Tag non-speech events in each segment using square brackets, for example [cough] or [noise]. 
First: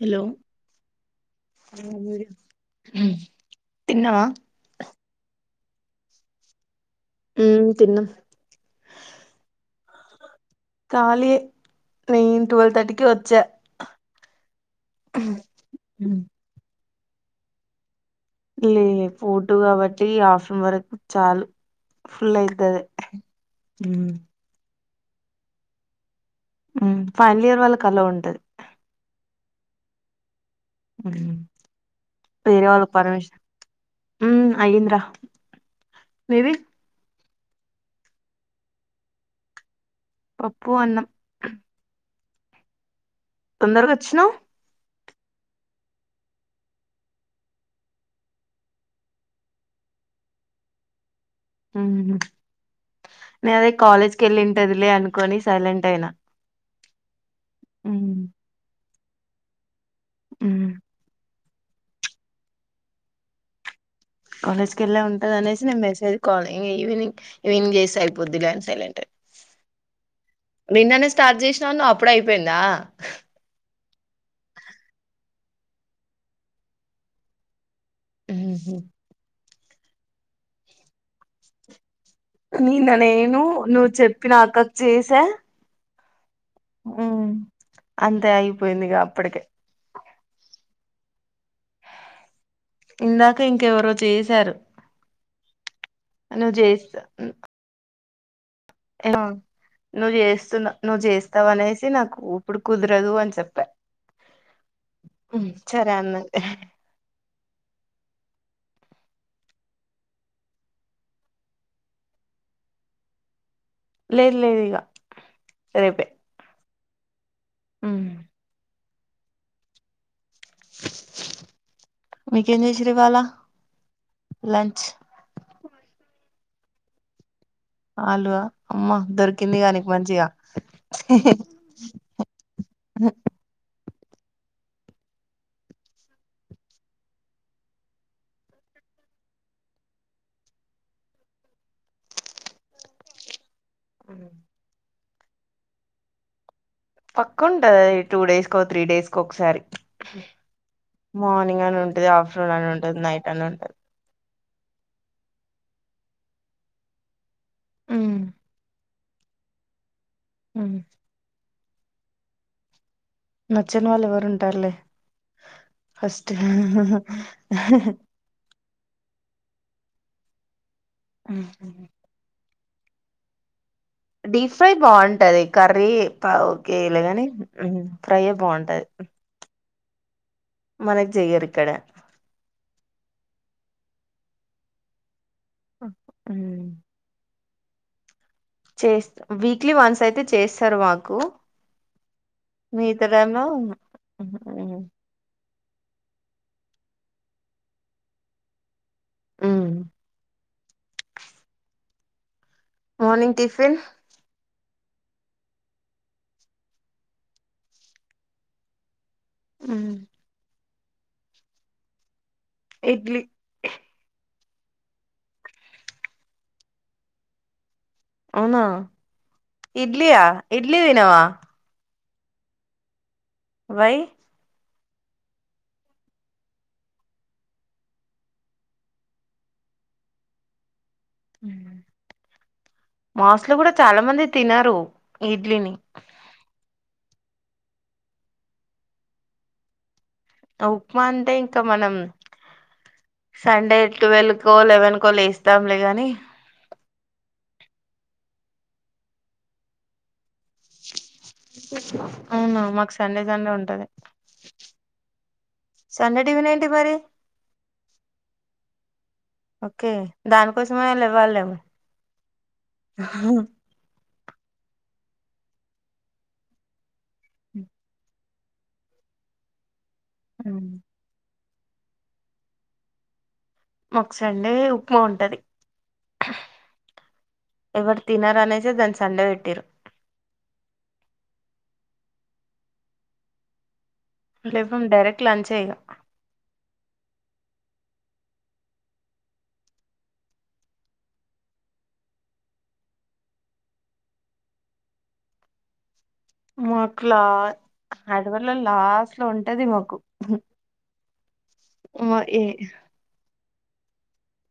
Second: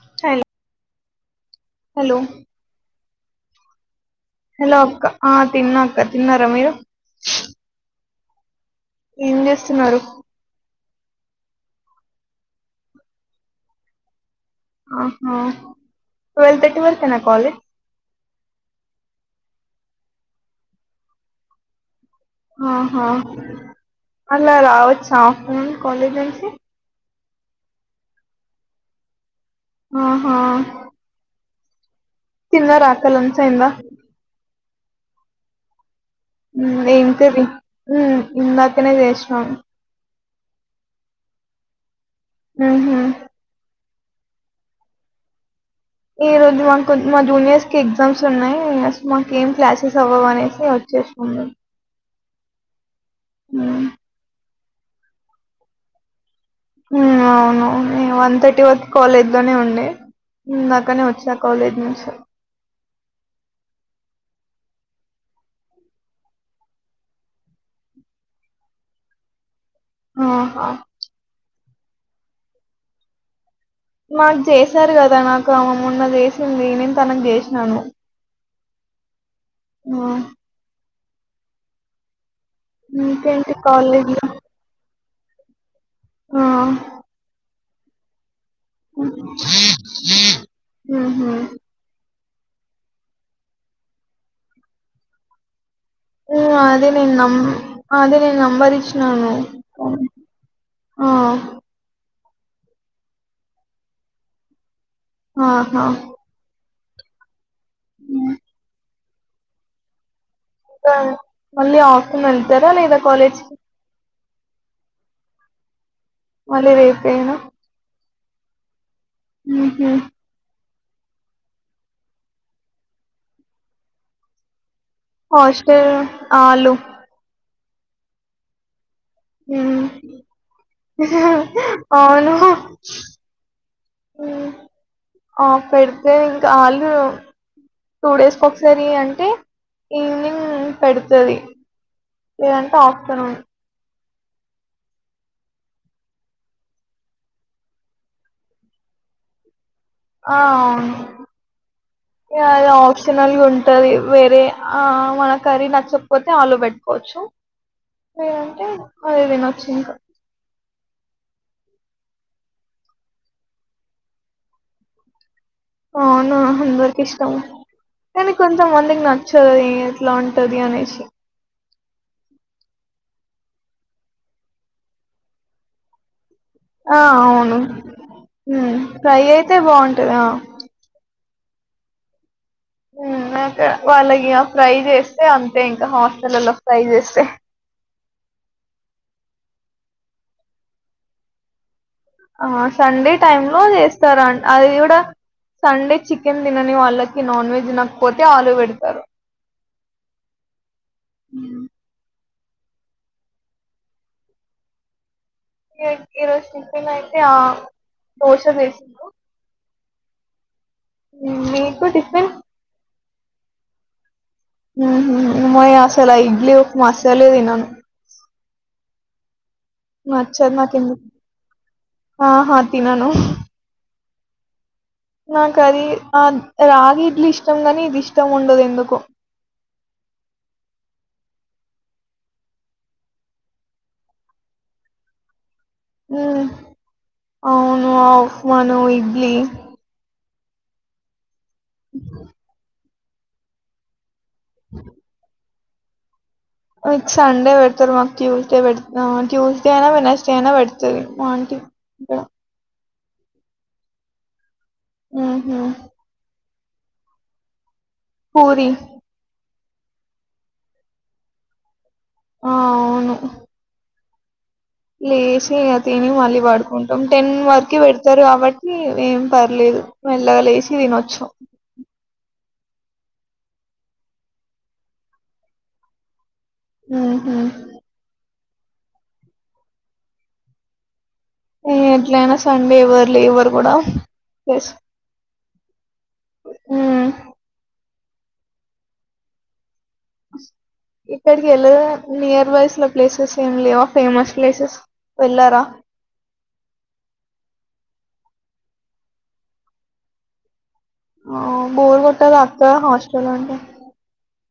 Hello hello hmm hello అక్క ఆ తిన్నాక్క తిన్నారా మీరు ఉమ్ తిన్నం ఏం చేస్తున్నారు ఖాళియే నేన్ ట్వెల్వ్ థర్టీ కి వచ్చా ఆహా ట్వెల్వ్ థర్టీ వరకు క్క నాకు కాల్ జేయ్ లే ఫోటో కాబట్టి ఆఫ్టర్నూన్ వరకు చాలు ఫుల్ అయితది ఆహా అలా రావచ్చ సాప్టర్నూన్ కొన్ని జేస్ మ్మ్ ఫైనల్ ఇయర్ వాళ్ళకి అలో ఉంటది ఆహా అవును తిన్నరా అక్కనుంచి అయింద అయింది రా మ్ ఏం కది ఇందాకనే చేస్నాం పప్పు అన్నం మ్ హు దరగొచ్చినవ్ ఈ రోజు [unintelligible] మా జూనియర్స్ కి ఎగ్జామ్స్ ఉన్నాయి మాకు ఏం క్లాసెస్ అవ్వవు అనేసి వచ్చేస్నాం మ్ హు నే అదే మేము కాలేజ్ కెళ్ళి టెదిలే అనుకొని సైలెంట్ అయినా ఉ అవునువును ఈ వన్ తథర్టీ వ కాలేజ్ లోనే ఉండే ఇందాకనే వచ్చా కాలేజ్ నుంచా కాలేజ్ కెళ్లే ఉంటది అనేసి నేను మెసేజ్ కాల్ ఇంగ ఈవినింగ్ ఈవింగ్ చేసి అయిపోద్ధిలే అని సైలెంట్ఐ ఆహా నిన్ననే స్టార్ట్ చేస్ చానా అప్పుడే అయిపోయిందా మాకు చేసారు కద నాకు అమే మొన్న చేసింది నేను తనకు చేసినాను స ఆ నిన్న నేను ఇంకేంటి నువ్వు కాలేజ్ లో చెప్పి నాక చెస్ తా ఆ ఆ అంత అయి పోయిందిగా అప్పటికే హ్మ్ హు ఇందాక ఇంకెవరో చేశారు ను అదే జేస్త నేను నం అదే నేన్ నువ్వు చేస్తున్నా నువ్వు ఆ చేస్తవ అనేసి నాకు ఇప్పుడు కుదరదు అన్ చెప్పా ఆహా సరే అన్న హ్మ్ సరే మళ్ళీ ఆఫ్టర్నూన్ వెళ్తర లేదా కాలేజ్ కి లేదు లేదు ఇగ రేపే మళ్ళ రేపే న ఉమ్. హ్మ్ హు మీకేం జేసిర్రు ఇవాళ లంచ్ హస్టల్ అలు ఆల్వ అమ్మా మ్ అవును మ్ ఆ పెడితే ఇంకా ఆళ్ళు టూ డేస్కొ ఒకసారి అంటే ఈవినింగ్ పెడుతది లేదంటే ఆఫ్టర్నూన్ అ పక్క ఉంటది ఈ టూ డేస్కో త్రీ డేస్కో ఒకసారి ఆ అవును మార్నింగ్ అని ఉంటది ఆఫ్టర్నూన్ అని అల ఉంటది నైట్ అని ఆప్షనల్గా ఉంటది వేరే ఆ మన కర్రీ నచ్చకపోతే ఆలు పెట్టుకోవచ్చు ఉమ్ లేదంటే అది తినొచ్చు ఇంకా ఉ నచ్చని వాళ్ళు ఎవరుంటారులే ఫస్ట్ అవును. త మందికి నచ్చది ఎట్లా ఉంటది అనేసి ఉ డీప్ ఫ్రై బాగుంటది కర్రీ పా ఆ! కేయలేని అవును. ఫ్రైయే బాగుంటాది టద మనకి చెయ్యరు ఇక్కడ ఉ అక్కడ వాళ్లకి ఇగ ఫ్రై చేస్ తే ఇంకా హాస్టలల్లో ఫ్రై చేస్తే చేస్త వీక్లీ వన్స్ అయితే చేస్తారు మాకు ఆ సండే టైమ్ లో చేస్తారా అ అది కూడా సండే చికెన్ తినని వాళ్ళకి నాన్ వెజ్ తినకపోతే ఆలు పెడతారు ఉ ఉ మార్నింగ్ టిఫిన్ ఈ ఈరోజు టిఫెన్ అయితే ఆ దోశ చేసిండు ఉ మీకు టిఫిన్ ఇడ్లీ మాయ్ అస్సలు ఆ ఇడ్లీ, ఉప్మా అస్సలు తినను అవునా ఇడ్లీయా నచ్చదు ఇడ్లీ నాకెందుకు దినవా ఆహా తినను వై నాకు అది ఆ రాగి ఇడ్లీ ఇష్టం కానీ ఇది ఇష్టం ఉండదు ఎందుకో మా హాస్టల్లో కూడా చాలా మంది తినరూ ఇడ్లీని ఉ అవును ఆ ఉప్మాను, ఇడ్లీ ఆ ఉప్మా అంటే త మనం సండే టువెల్క్ కో లెవన్ కో లేస్ ద్దాంలే గాని మీకు సండే పెడతారు మాకు ట్యూస్డే పె ట్యూస్డే అయినా వెనస్డే అయినా పెడుతారు అవునా మాకు సండే సండే ఉంటది ఆహ సండే టిఫిన్ ఏంటి మరి పూరి ఓకే దానికోసమయినా లెవ్వల్నేమో ఆ అవును హ లేచి అ తిని మళ్ళీ పడుకుంటాం టెన్ వరకు పెడతారు కాబట్టి ఏం పర్లేదు మెల్లగా లేసి తినొచ్చు మాకు సండే ఉప్మా ఉంటది మ్హూ. ఎవరు తినరనేసి దాన్ని సండే పెట్టిన్లు ఏ ఎట్లయినా సండే ఎవ్వరు లేవరు కూడా లేకుంటే డైరెక్ట్ లంచ్ చేయగా హ ఇక్కడికి వెళ నియర్ బైస్ల ప్లేసెస్ ఏం లేవా ఫేమస్ ప్లేసెస్ వెళ్లారా మాకులా అడవల్ల లాస్ట్ లో ఉంటది మాకు ఆ మా గోరుగుట్ట ఏ దాటితే హాస్టల్ ఉంటది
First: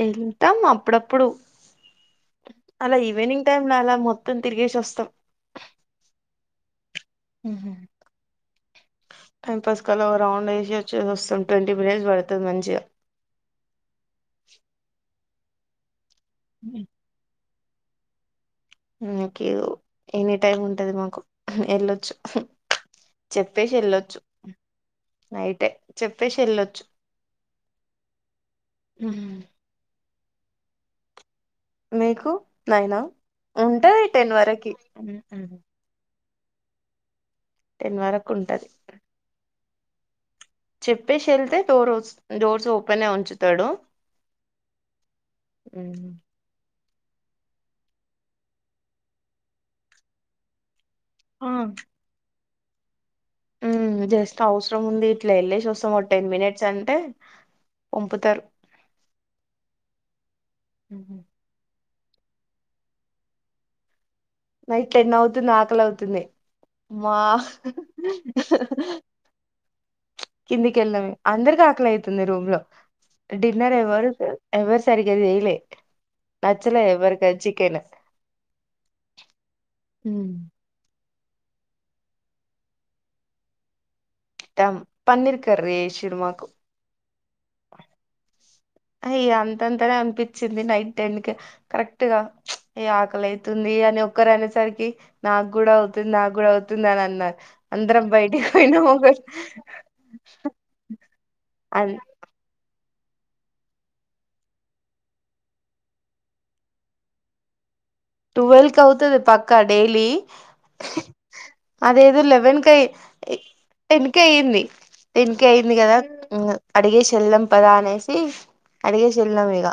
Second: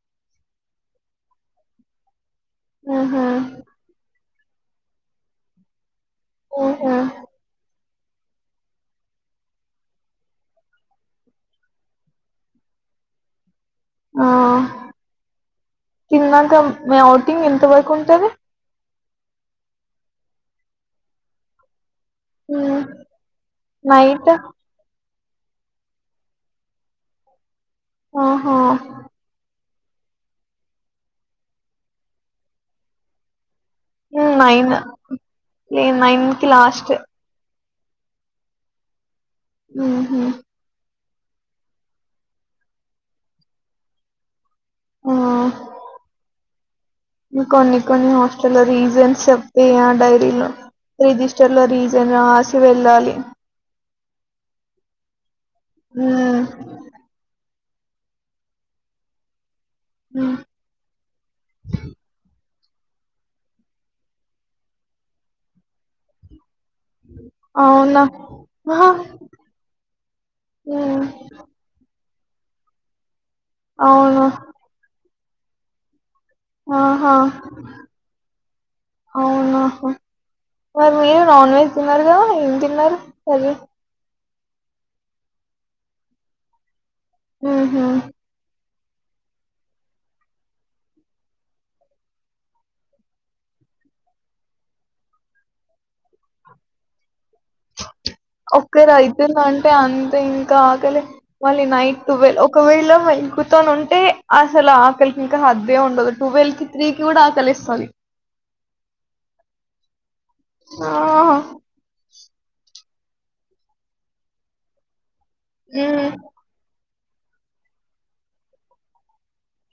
వెళ్తాం అప్పుడప్పుడు అలా ఆహా ఈవిెనింగ్ టైమ్ లో అలా మొ మొత్తం తిరిగేసి వస్తాం ఆహా హ టైం పాస్ కలా రౌండ్ వేసి వచ్చేసి వస్తాం ట్వంటీ మినిట్స్ పడుతుది మంచిగా ఆ తిన్నా క మ ఆవుటింగ్ త్త బయి కొంటది క ఎనీ టైమ్ ఉంటది మాకు వెళ్లొచ్చు హ మాతే నయిటే చెప్పేసి వెల్లొచ్చు ఆహా అ మీకు నైనా ఉంటాది టెన్ ఉమ్ వరకి క లాస్ట్ టెన్ వరకు ఉంటది. ఉ చెప్పేసి వెళ్తే డోర్ డోర్స్ ఓపెన్యి ఉంచుతాడు. ఆ అ కొన్ని కొన్ని హాస్టల్లో రీజన్స్ చెప్పే ఆ డైరీలో రిజిస్టర్ లో రీజన్ వెళ్ళాలి ఉ జస్త అవసరం ఉంది ఇట్లా వెళ్లేసస్తం ఓ టెన్ ఉమ్ మినిట్స్ అంటే. పంపుతారు ఉమ్ ఉహుమ్ నైట్ టెన్ అవుతుంది ఆకలి అవుతుంది. మా అవునా ఆహా ఉమ్ కిందికిళ్ళాము అందరికికలాయితు. ది రూమ్ లో డిన్నర్ ఎవరు అవును ఎవరు సరి డైలీ నచ్చలే ఆహా ఎవరు క చికెను అవునాహో మీరు నాన్ వెజ్ తిన్నారు కదా ఏం తిన్నారు సర టమ్ పన్నికారు రే స సినిరుమాకు ఉమ్ హు అయ అంతంతానే అనిపించింది నైట్ టెన్ కి కరెక్ట్గా ఈ ఆకలి అతుంది అని ఒక్కరు అనే సరికి నాకు కూడా అవుతుంది నాకు కూడా అవుతుంది అని అన్నారు. అందరం బయటికి పోయినాం ఒక్కరు ఒక అవుతుందంటే అంతే ఇంకా ఆకలి మళ్ళీ అ నైట్ టవల్ ఒకవేళ. వెళకుత ఉంటే అసలు ఆకలికి ఇంకా హద్దే ఉండదు టువెల్వ్ కి త్రీ కి కూడా ఆకలి ఇస్తుంది. ట్వెల్క్ అవుతుంది పక్కా డైలీ ఆ వెనకయ వెనక అయ్యింది. దీనికి అయింది కదా ఉమ్ అడిగే చెల్లం పదా అనేసి అడిగే చెల్లం ఇక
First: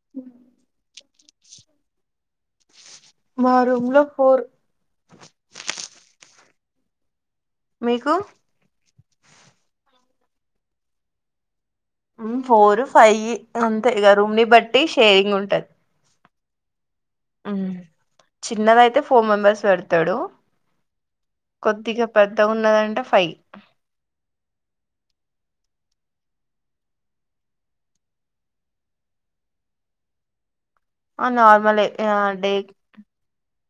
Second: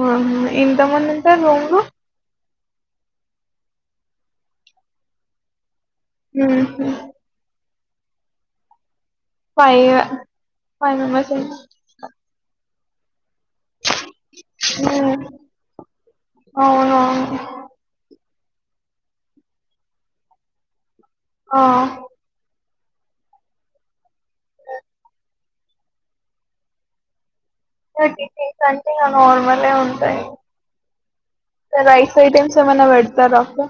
ఉమ్ ఎంత మంది థా నోను మా రూమ్ లో ఫోర్ ఉమ్ హు మీకు ఫై ఫై మెంబెర్స్ ఏమో ఉమ్ ఫోర్ ఫై అంతే ఇక రూమ్ ని బట్టి షేరింగ్ ఉంటది అవును ఉమ్ చిన్నదయితే ఫోర్ మెంబర్స్ పెడతాడు ఆ కొద్దిగా పెద్ద ఉన్నదండి ంట ఫైవ్ నార్మల్ ఉంటయి ఆ నార్మలే సయిస్ై డే టైమ్స్ మన వెడత క్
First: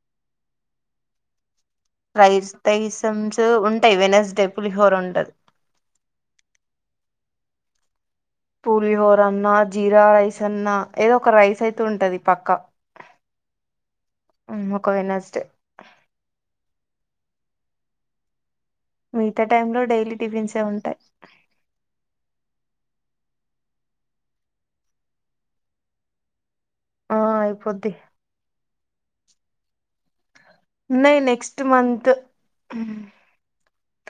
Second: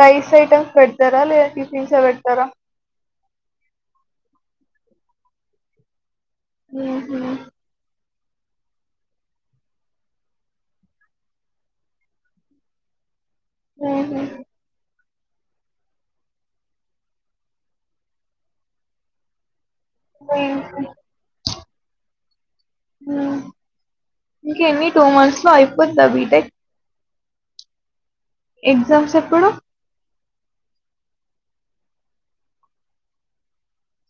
రైస్ ఐటమ్స్ పెడతారా లేదంటే రైస్ తీసంస్ ఉంటాయి వెనస్డే పులి ండ ఓహ పూలిహోర అన్నా జీరా రైస్ అన్నా ఏదో ఒక రైస్ అయితు ఉంటది పక్కా ఉహు కునా చె మీత టైమ్ లో డైలీ టిఫిన్సే ఉంటాయి ఇంక ఎన్ని టూ మంత్స్ లో అయిపోందా బీటై ఆ అయిపోద్ది ఎగ్జామ్స్ ఎప్పుడు న నెక్స్ట్ మంతంత ఫిఫ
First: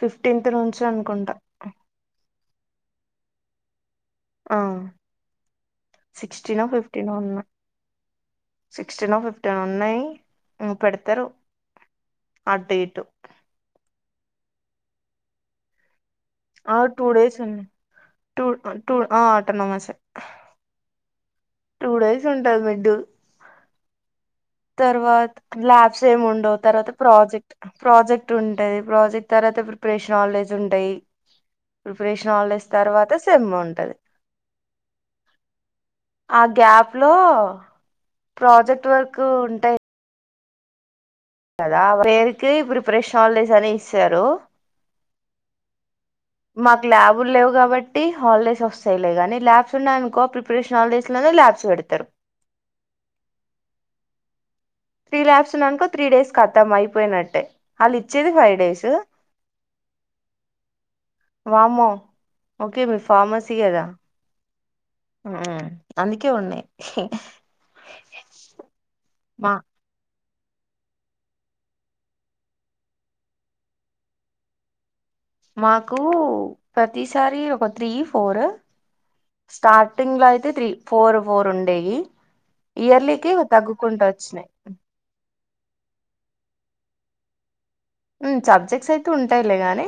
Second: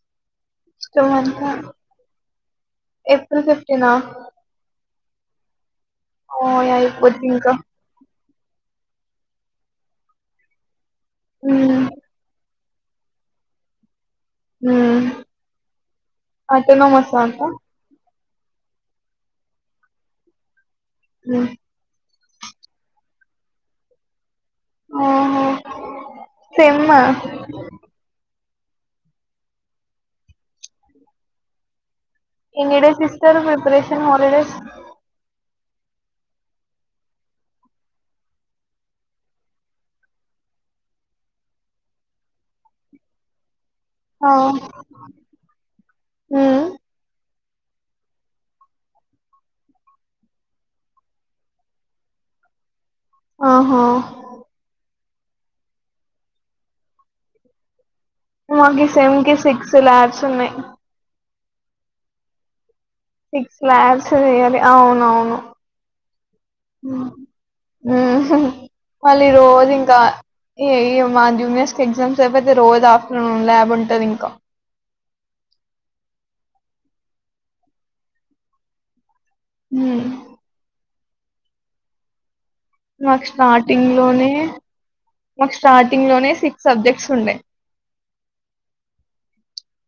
ఫిఫ్టీన్త్ నుంచి టూ అనుకుంటా మంత్స్ లో ఏప్రిల్ ఫిఫ్టీన్ ఆ ఓ అయిపోది ఇంకా సిక్స్టీన్ ఫిఫ్టీన్ ఉన్నాయి పెడి అ అట్ట ఇటు హ్ ఆ టూ అటానమస డేస్ ఉన్నాయి టూ టూ ఆ ఆటన్నామా సే ఉ టూ డేస్ ఉంటది మిడ్ తర్వాత ఓహో ల్యాబ్స్ ఏమి ఉండవు సేమ్ తర్వాత ఆ ప్రాజెక్ట్ ప్రాజెక్ట్ ఉంటాంది ప్రాజెక్ట్ తర్వాత ప్రిపరేషన్ ఆలేజ్ ఉంటాయి ప్రిపరేషన్ హాలిడేస్ ఎన్నిడేస్ తర్వాత ఇస్తారు సెమ్ ఉంటది ప్రిపరేషన్ హాలిడేస్ ఆ గ్యాప్ లో ప్రాజెక్ట్ వర్క్ ఉంటాయి కదా పేరుకే ప్రిపరేషన్ ఆని ఆ ఉమ్ మాకు ల్యాబ్లేవ్ కాబట్టి హాల్ డేస్ వస్సయ్ లే గానీ ల్యాబ్స్ ఉన్నాయ్ అనుకో ప్రిపరేష్ హాలిడేస్ లోనే ల్యాబ్స్ పెడతరు. ఆహా త్రీ ల్యాప్స్ ఉన్నానుకో త్రీ డేస్ కథం అయిపోయినట్టే వాళ్ళు ఇచ్చేది ఫైవ్ మాకి డేస్ సెమ్ కి సిక్స్ లాడ్స్ ఉన్నయ్. వామ్మో ఓకే మీ ఫార్మసీ సిక్స్ కదా ల్యాబ్స్ చేయలే అవునవును, ఉమ్, అందుకే ఉన్నాయి హు మళ్ళీ మా రోజు ఇంకా ఏయ్ మా జూనియర్స్ క ఎగ్జామ్స్ అయిపెతే రోజు ఆప్ న్నున్ ల్యాబ్ ఉంటది ఇంకా మాకు ప్రతిసారి ఒక త్రీ ఫోర్ ఉమ్ స్టార్టింగ్ లో అయితే త్రీ ఫోరు ఫోరు ఉండేయి. మాకు ఇయర్లీకి స్టార్టింగ్ లోనే తగ్గుకుంటావచ్చిన్నయ్. మాకు స్టార్టింగ్ లోనే సిక్స్ సబ్జెక్ట్స్ ఉన్నయ్. హు, సబ్జెక్ట్స్ అయితే ఉంటాయలే కాని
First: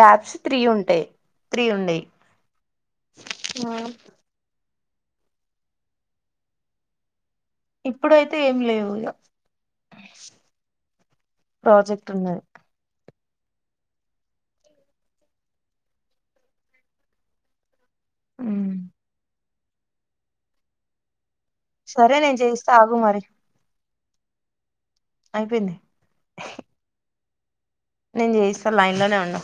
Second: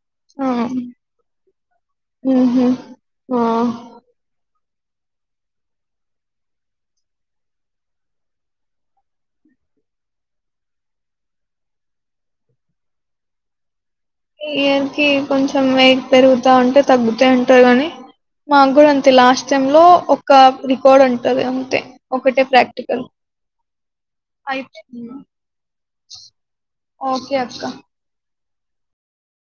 ల్యాబ్స్ ఆ త్రీ ఉంటయ్, త్రీ ఉండయ్ ఉహు ఆ ఇప్పుడైతే ఏమి లేవు ఇగ, ప్రాజెక్ట్ ఉన్నది. ఈ ఇయర్ కి కొంచెం వెయిట్ పెరుగుతాంటే తగ్గుతయ్ అంటర్ కానీ ఉమ్ మాకూడ అంతే లాస్ కొంచమ్ లొ ఒక రికార్డ్ అన్ తతి అంతే సరే నేను ఒకటే చేయిస్తా ప్రాక్టికల్ అయితే అయిపెంది కే అక్క నేన్ చేయిస్తా లైన్ లోనే ఉండు.